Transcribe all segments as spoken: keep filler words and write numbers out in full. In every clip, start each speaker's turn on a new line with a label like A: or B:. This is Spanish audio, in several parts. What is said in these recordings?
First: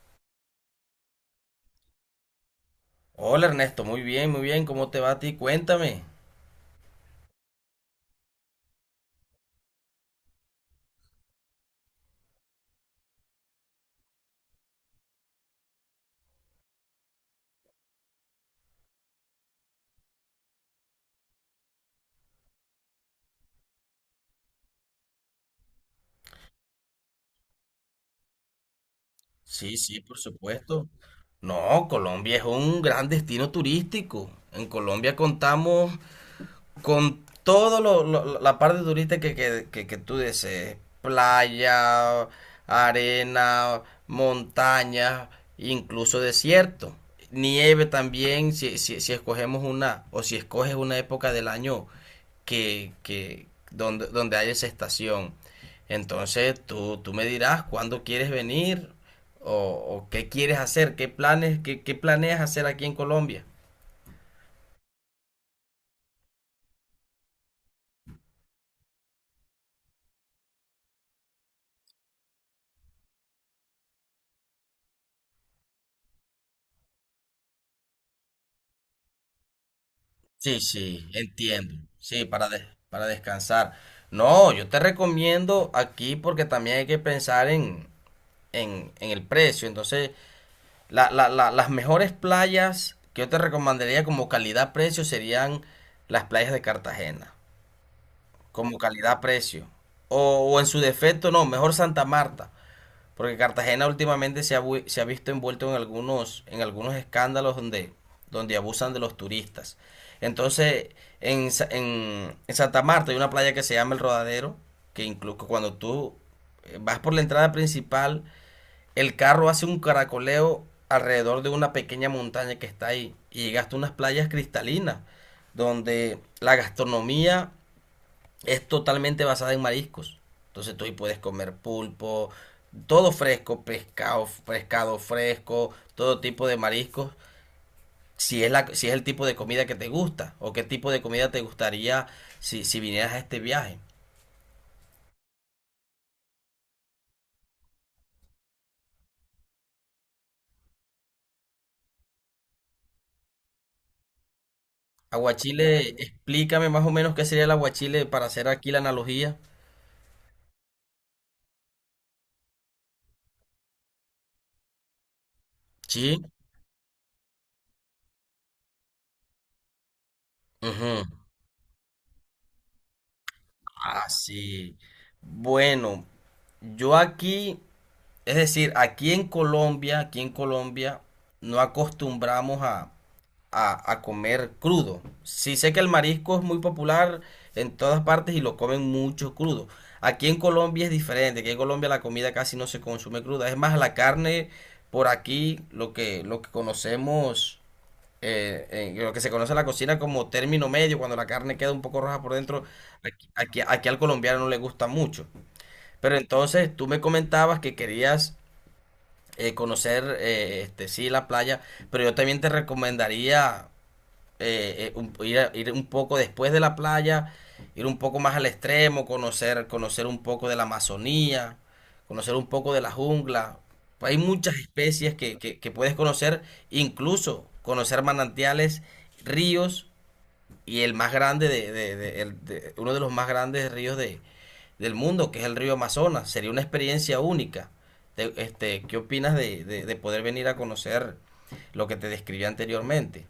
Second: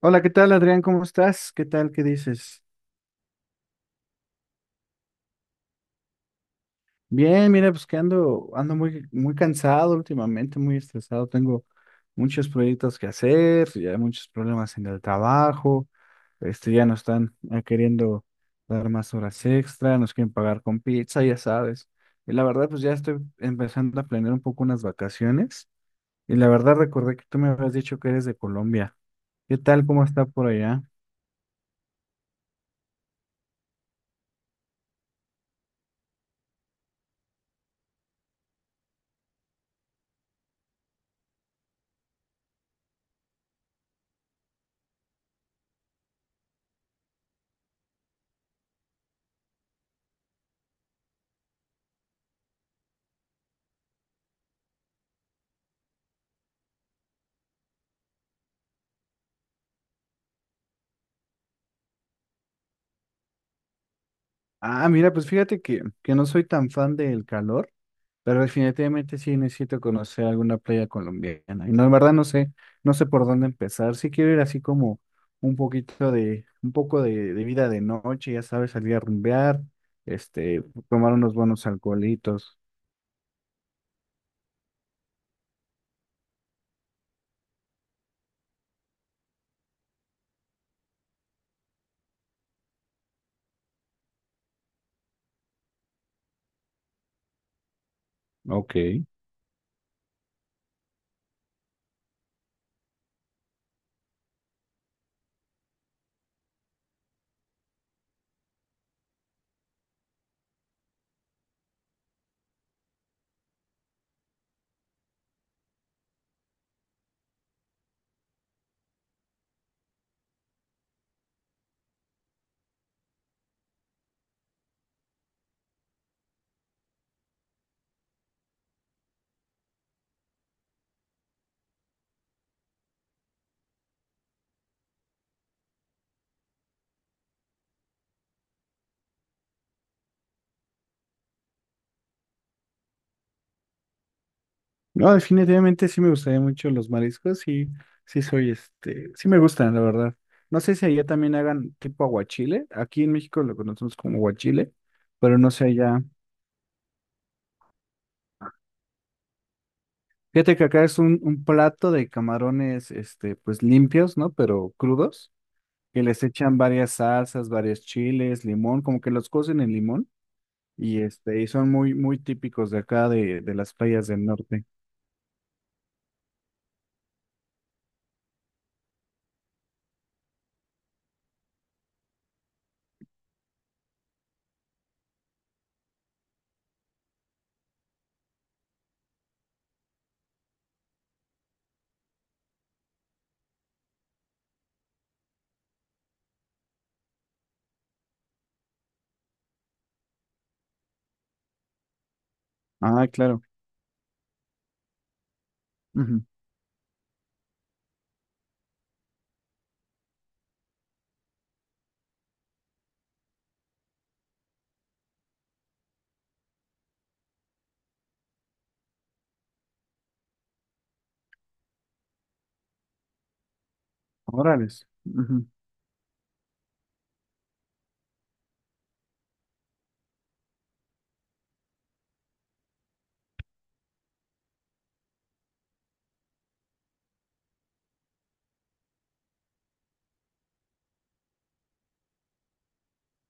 A: Hola, ¿qué tal, Adrián? ¿Cómo estás? ¿Qué tal? ¿Qué dices?
B: Hola Ernesto, muy bien, muy bien, ¿cómo te va a ti? Cuéntame.
A: Bien, mira, pues que ando, ando muy, muy cansado últimamente, muy estresado. Tengo muchos proyectos que hacer, ya hay muchos problemas en el trabajo. Este, ya nos están eh, queriendo dar más horas extra, nos quieren pagar con pizza, ya sabes. Y la verdad, pues ya estoy empezando a planear un poco unas vacaciones. Y la verdad, recordé que tú me habías dicho que eres de Colombia. ¿Qué
B: Sí,
A: tal?
B: sí,
A: ¿Cómo
B: por
A: está por allá?
B: supuesto. No, Colombia es un gran destino turístico. En Colombia contamos con todo lo, lo- la parte turista que, que, que, que tú desees, playa, arena, montaña, incluso desierto, nieve también, si, si, si escogemos una, o si escoges una época del año que, que donde, donde haya esa estación. Entonces tú, tú me dirás cuándo quieres venir o, o qué quieres hacer, qué planes, qué, qué planeas hacer aquí en Colombia.
A: Ah, mira, pues fíjate que, que no soy tan fan del calor. Pero definitivamente sí necesito conocer alguna playa colombiana. Y no, en verdad no sé, no sé por dónde empezar. Sí quiero ir así como un poquito de, un poco de, de vida de noche, ya sabes, salir a rumbear,
B: Sí,
A: este,
B: sí,
A: tomar unos buenos
B: entiendo. Sí, para,
A: alcoholitos.
B: des- para descansar. No, yo te recomiendo aquí porque también hay que pensar en, en, en el precio. Entonces, la- la- la- las mejores playas que yo te recomendaría como calidad-precio serían las playas de Cartagena,
A: Ok.
B: como calidad-precio. O, o en su defecto, no, mejor Santa Marta. Porque Cartagena últimamente se ha, vu- se ha visto envuelto en algunos, en algunos escándalos donde, donde abusan de los turistas. Entonces, en, Sa- en, en Santa Marta hay una playa que se llama El Rodadero, que incluso cuando tú eh, vas por la entrada principal, el carro hace un caracoleo alrededor de una pequeña montaña que está ahí y llegaste a unas playas cristalinas, donde la gastronomía es totalmente basada en mariscos. Entonces tú ahí puedes comer pulpo, todo fresco, pescado, pescado fresco, todo tipo de mariscos. Si es, la, si es el tipo de comida que te gusta o qué tipo de comida te gustaría si, si vinieras a este viaje.
A: No, definitivamente sí me gustaría mucho los mariscos y sí soy este, sí me gustan, la verdad. No sé si allá también hagan tipo aguachile. Aquí en México lo conocemos como aguachile, pero no sé
B: Aguachile,
A: allá.
B: explícame más o menos qué sería el aguachile para hacer aquí la analogía.
A: Fíjate que acá es un, un plato de camarones, este, pues limpios, ¿no? Pero crudos, que
B: Sí.
A: les echan varias salsas, varios chiles, limón, como que los cocen en limón y
B: Ujú.
A: este, y son muy, muy típicos de acá de, de las playas
B: Ah,
A: del norte.
B: sí. Bueno, yo aquí, es decir, aquí en Colombia, aquí en Colombia, no acostumbramos a, a, a comer crudo. Sí sé que el marisco es muy popular en todas partes y lo comen mucho crudo. Aquí en Colombia es diferente, aquí en Colombia la comida casi no se consume cruda. Es más, la carne por aquí, lo que, lo que conocemos, eh, eh, lo que se conoce en la cocina como término medio, cuando la carne queda un poco roja por dentro,
A: Ah,
B: aquí,
A: claro.
B: aquí- aquí al colombiano no le gusta mucho. Pero
A: Ujú.
B: entonces tú me comentabas que querías eh, conocer, eh, este, sí, la playa, pero yo también te recomendaría eh, eh, un- ir, a- ir un poco después de la playa, ir un poco más al extremo, conocer, conocer un poco de la Amazonía, conocer un poco de la jungla. Hay muchas
A: Órales.
B: especies que,
A: Ujú.
B: que- que puedes conocer, incluso conocer manantiales, ríos y el más grande de, de- de- el- de- uno de los más grandes ríos de, del mundo, que es el río Amazonas. Sería una experiencia única. Te- este, ¿qué opinas de, de de poder venir a conocer lo que te describí anteriormente?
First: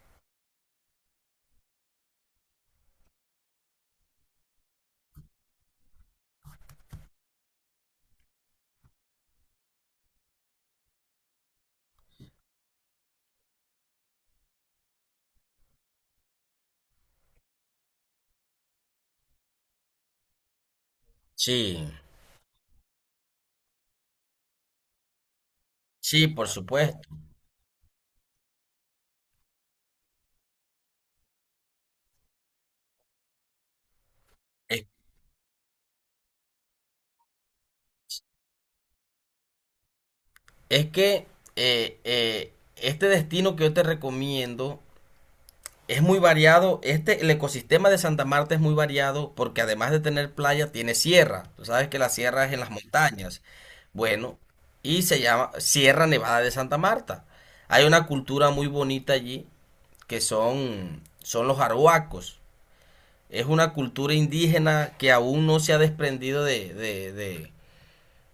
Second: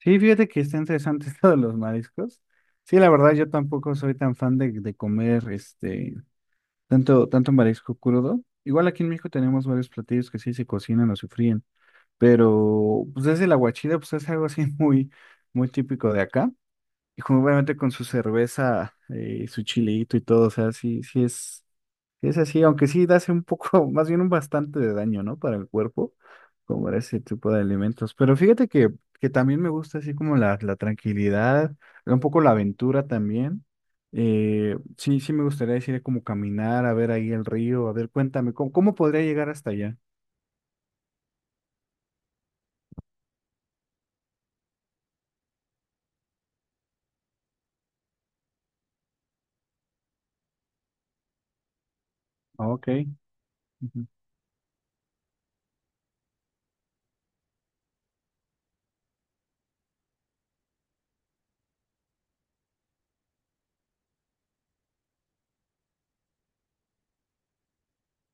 A: Sí, fíjate que está interesante esto de los mariscos. Sí, la verdad, yo tampoco soy tan fan de, de comer este tanto, tanto marisco crudo. Igual aquí en México tenemos varios platillos que sí se cocinan o se fríen. Pero pues es el aguachile, pues es algo así muy, muy típico de acá. Y como obviamente con su cerveza, eh, su chilito y todo, o sea, sí, sí es,
B: Sí.
A: sí es así, aunque sí hace un poco, más bien un bastante de daño, ¿no? Para el cuerpo,
B: Sí, por
A: comer
B: supuesto.
A: ese tipo de alimentos. Pero fíjate que, que también me gusta así como la, la tranquilidad, un poco la aventura también. Eh,
B: Es,
A: sí, sí me gustaría decir como caminar, a ver ahí el río, a ver, cuéntame, ¿cómo, cómo podría llegar hasta allá?
B: es que eh, eh, este destino que yo te recomiendo es muy variado. Este, el ecosistema de Santa Marta es muy variado porque además de tener playa, tiene sierra. Tú sabes que la sierra es en
A: Ah,
B: las
A: ok.
B: montañas. Bueno, y se llama Sierra Nevada de Santa Marta. Hay una cultura muy bonita allí que son, son los arhuacos. Es una cultura indígena que aún no se ha desprendido de, de, de-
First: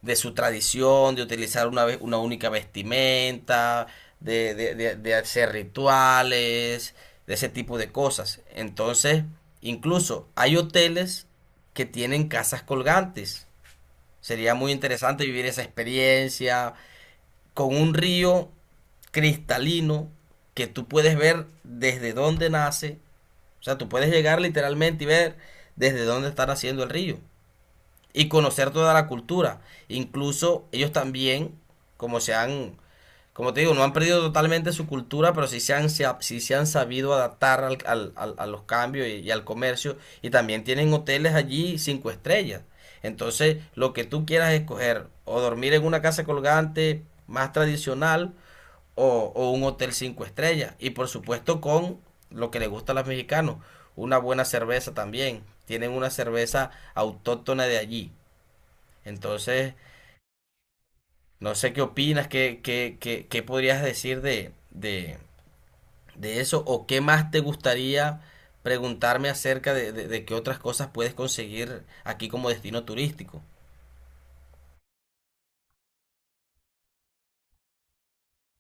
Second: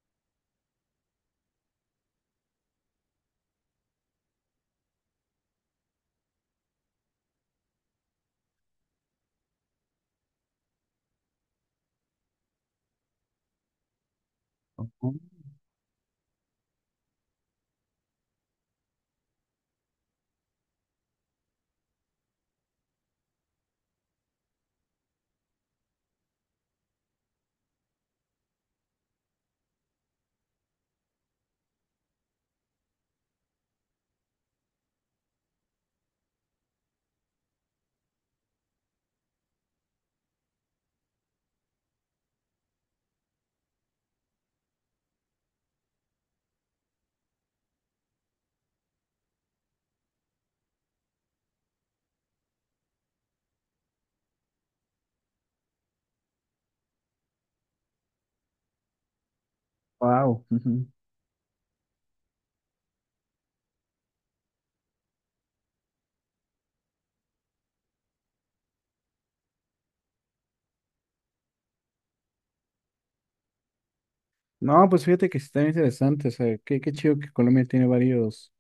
B: de su tradición, de utilizar una, ve- una única vestimenta, de, de- de- de hacer rituales, de ese tipo de cosas. Entonces, incluso hay hoteles que tienen casas colgantes. Sería muy
A: Ujú.
B: interesante vivir esa experiencia con un río cristalino que tú puedes ver desde dónde nace. O sea, tú puedes llegar literalmente y ver desde dónde está naciendo el río y conocer toda la cultura. Incluso ellos también, como se han, como te digo, no han perdido totalmente su cultura, pero sí se han, se ha- sí se han sabido adaptar al- al- al- a los cambios y, y al comercio. Y también tienen hoteles allí cinco estrellas. Entonces, lo que tú quieras escoger, o dormir en una casa colgante más tradicional, o, o un hotel cinco estrellas. Y por supuesto con lo que le gusta a los mexicanos, una buena cerveza también. Tienen una cerveza autóctona de allí. Entonces,
A: Wow.
B: no sé qué opinas, qué, qué, qué, qué podrías decir de, de, de eso o qué más te gustaría preguntarme acerca de, de- de qué otras cosas puedes conseguir aquí como destino turístico.
A: No, pues fíjate que sí está interesante, o sea, qué, qué chido que Colombia tiene varios,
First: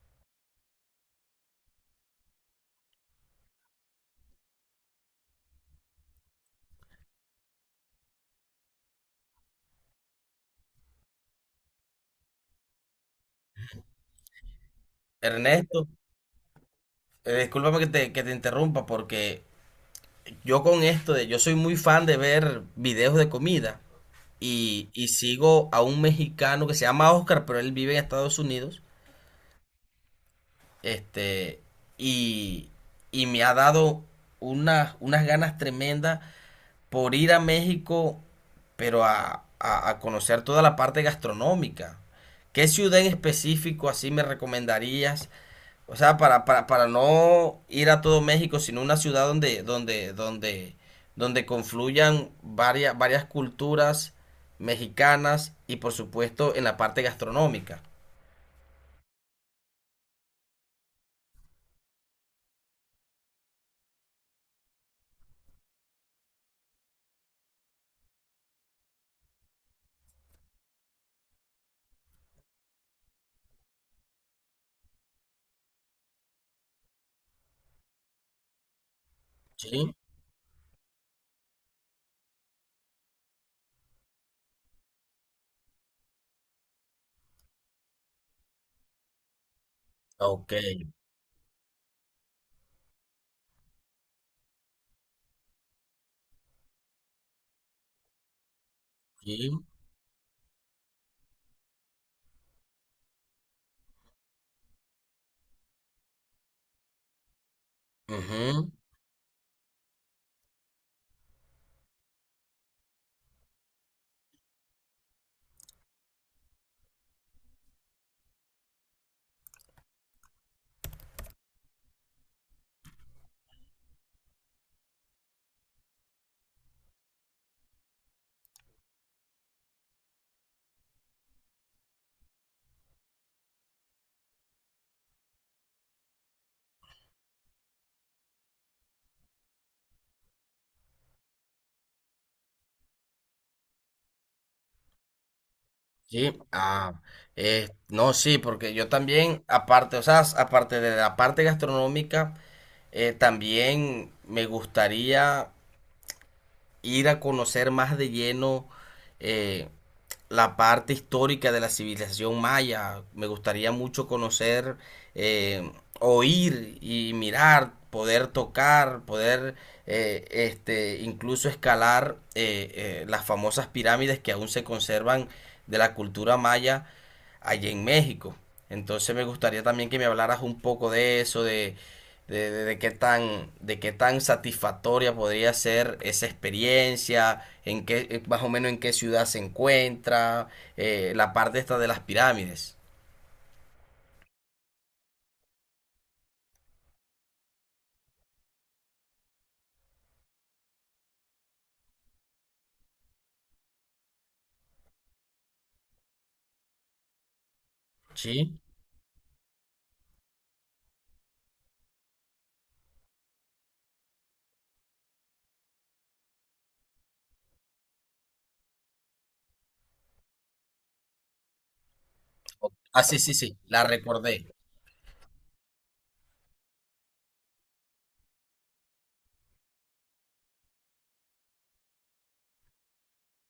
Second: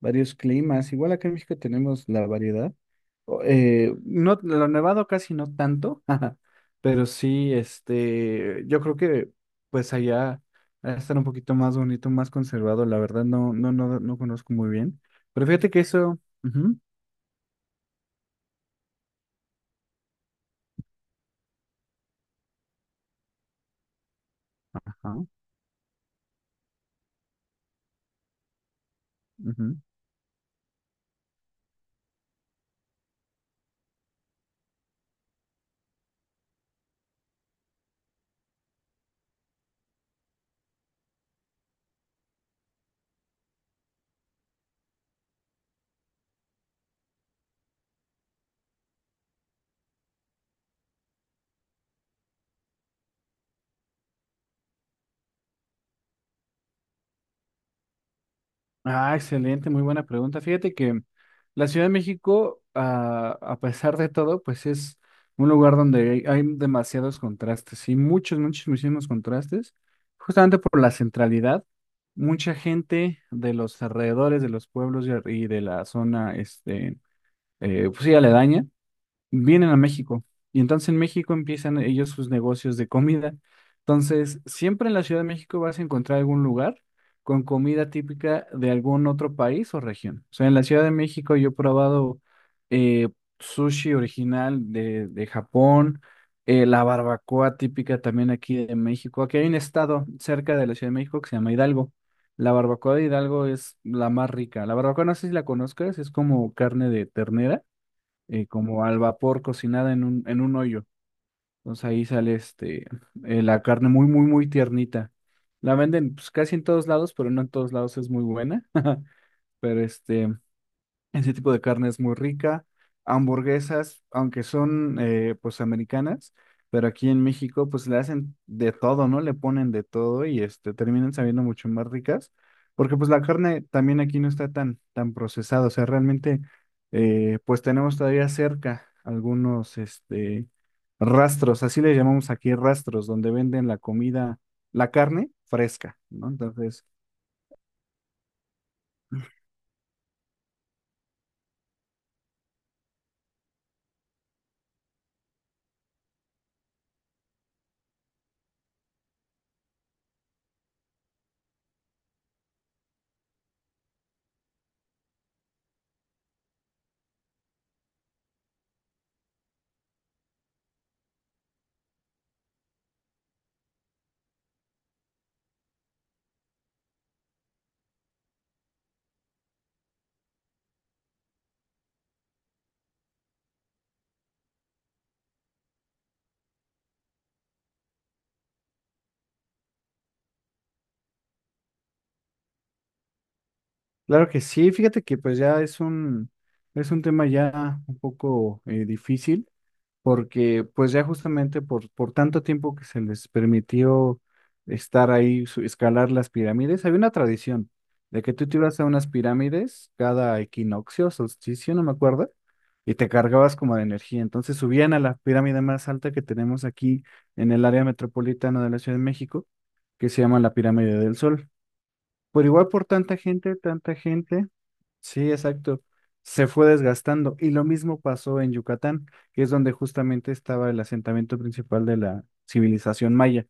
A: varios climas. Igual acá en México tenemos la variedad. O- eh, no, lo nevado casi no tanto, ajá, pero sí, este, yo creo que pues allá va a estar un poquito más bonito, más conservado, la verdad no, no, no, no conozco muy bien. Pero fíjate que
B: Ernesto,
A: eso, ujú,
B: eh, discúlpame que te, que te interrumpa porque yo con esto de, yo soy muy fan de ver videos de comida y, y
A: ajá,
B: sigo a un mexicano que se llama Oscar, pero él vive en Estados Unidos.
A: ujú.
B: Este, y, y me ha dado unas, unas ganas tremendas por ir a México, pero a, a- a conocer toda la parte gastronómica. ¿Qué ciudad en específico así me recomendarías? O sea, para, para, para no ir a todo México, sino una ciudad donde, donde, donde, donde confluyan varias, varias culturas mexicanas y por supuesto en la parte gastronómica.
A: Ah, excelente, muy buena pregunta. Fíjate que la Ciudad de México, ah, a pesar de todo, pues es un lugar donde hay, hay demasiados contrastes, y muchos, muchos, muchísimos contrastes, justamente por la centralidad. Mucha gente de los alrededores, de los pueblos y, ar- y de la zona, este, eh, pues sí, aledaña, vienen a
B: Sí,
A: México y entonces en México empiezan ellos sus negocios de comida. Entonces, siempre en la Ciudad de México vas a encontrar algún lugar con comida típica de algún otro país o región. O sea,
B: ok,
A: en la Ciudad de México yo he probado eh, sushi original de, de Japón, eh, la barbacoa típica también aquí de México. Aquí hay
B: sí,
A: un estado cerca de la Ciudad de México que se llama Hidalgo. La barbacoa de Hidalgo es la más rica. La barbacoa no sé si la conozcas, es como carne de ternera eh,
B: ujú.
A: como al vapor cocinada en un, en un hoyo. Entonces ahí sale este, eh, la carne muy, muy, muy tiernita. La venden pues, casi en todos lados, pero no en todos lados es muy buena. Pero este, ese tipo de carne es muy rica. Hamburguesas, aunque son eh, pues americanas, pero aquí en México pues le hacen de todo, ¿no? Le ponen de todo y este terminan sabiendo mucho más ricas, porque pues la carne también aquí no está tan tan procesada, o sea, realmente eh, pues tenemos todavía cerca algunos este rastros, así le llamamos aquí rastros, donde venden la comida, la carne fresca, ¿no?
B: Sí,
A: Entonces
B: ah, eh, no, sí, porque yo también, aparte, o sea, aparte de la parte gastronómica, eh, también me gustaría ir a conocer más de lleno, eh, la parte histórica de la civilización maya. Me gustaría mucho conocer, eh, oír y mirar, poder tocar, poder eh, este, incluso escalar eh, eh, las famosas pirámides que aún se conservan de la cultura maya allá en México. Entonces me gustaría también que me hablaras un poco de eso, de, de, de- de qué tan, de qué tan, satisfactoria podría ser esa experiencia, en qué, eh, más o menos en qué ciudad se encuentra, eh, la parte esta de las pirámides.
A: claro que sí, fíjate que pues ya es un, es un tema ya un poco eh, difícil, porque pues ya justamente por, por tanto tiempo que se les permitió estar ahí, su- escalar las pirámides, había una tradición de que tú te
B: Sí.
A: ibas a unas pirámides cada equinoccio, solsticio, no me acuerdo, y te cargabas como de energía. Entonces subían a la pirámide más alta que tenemos aquí en el área metropolitana de la Ciudad de México, que se llama la Pirámide del Sol. Por igual por
B: Ah,
A: tanta
B: sí, sí, sí,
A: gente,
B: la
A: tanta gente.
B: recordé.
A: Sí, exacto. Se fue desgastando. Y lo mismo pasó en Yucatán, que es donde justamente estaba el asentamiento principal de la civilización maya.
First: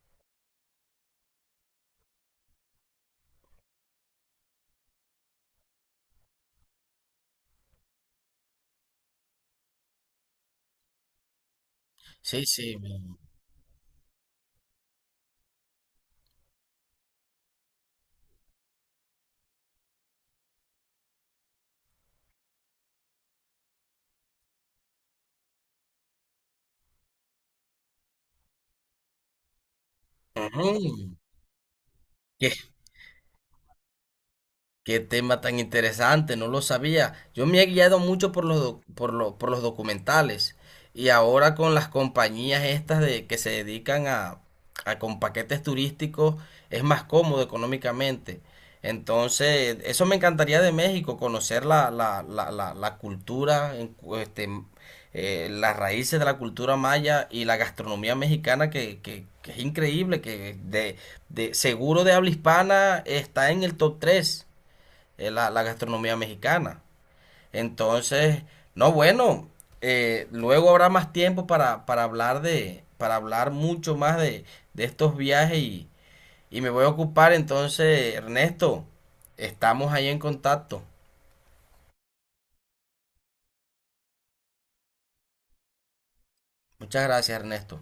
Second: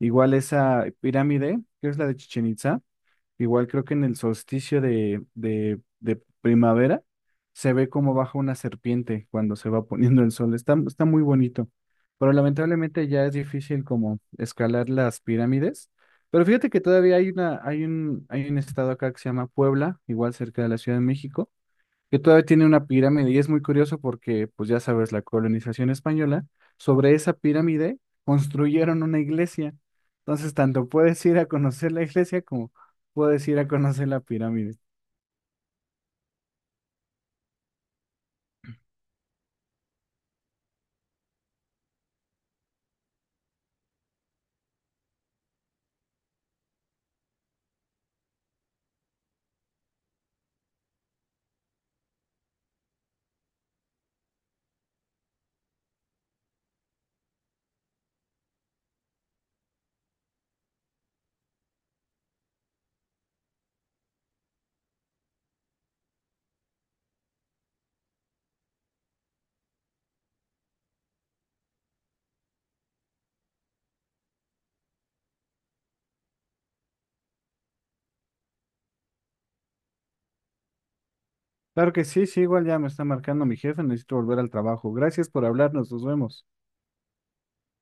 A: Igual esa pirámide, que es la de Chichén Itzá, igual creo que en el solsticio de, de, de primavera se ve cómo baja una serpiente cuando se va poniendo el sol. Está, está muy bonito, pero
B: Sí, sí. me-
A: lamentablemente ya es difícil como escalar las pirámides. Pero fíjate que todavía hay una, hay un, hay un estado acá que se llama Puebla, igual cerca de la Ciudad de México, que todavía tiene una pirámide y es muy curioso porque, pues ya sabes, la colonización española, sobre esa pirámide construyeron una iglesia. Entonces, tanto
B: Ujú.
A: puedes ir a conocer la iglesia como puedes ir a conocer la pirámide.
B: Qué tema tan interesante, no lo sabía. Yo me he guiado mucho por los, doc- por lo- por los documentales y ahora con las compañías estas de, que se dedican a, a con paquetes turísticos es más cómodo económicamente. Entonces, eso me encantaría de México, conocer la, la, la, la, la cultura, en cu- este, eh, las raíces de la cultura maya y la gastronomía mexicana que, que- que es increíble, que de, de seguro de habla hispana está en el top tres es la, la gastronomía mexicana. Entonces, no, bueno, eh, luego habrá más tiempo para, para hablar de, para hablar mucho más de, de estos viajes y, y me voy a ocupar entonces, Ernesto, estamos ahí en contacto.
A: Claro que sí, sí, igual ya me está marcando mi jefe, necesito volver al trabajo. Gracias por hablarnos, nos vemos.
B: Muchas gracias, Ernesto.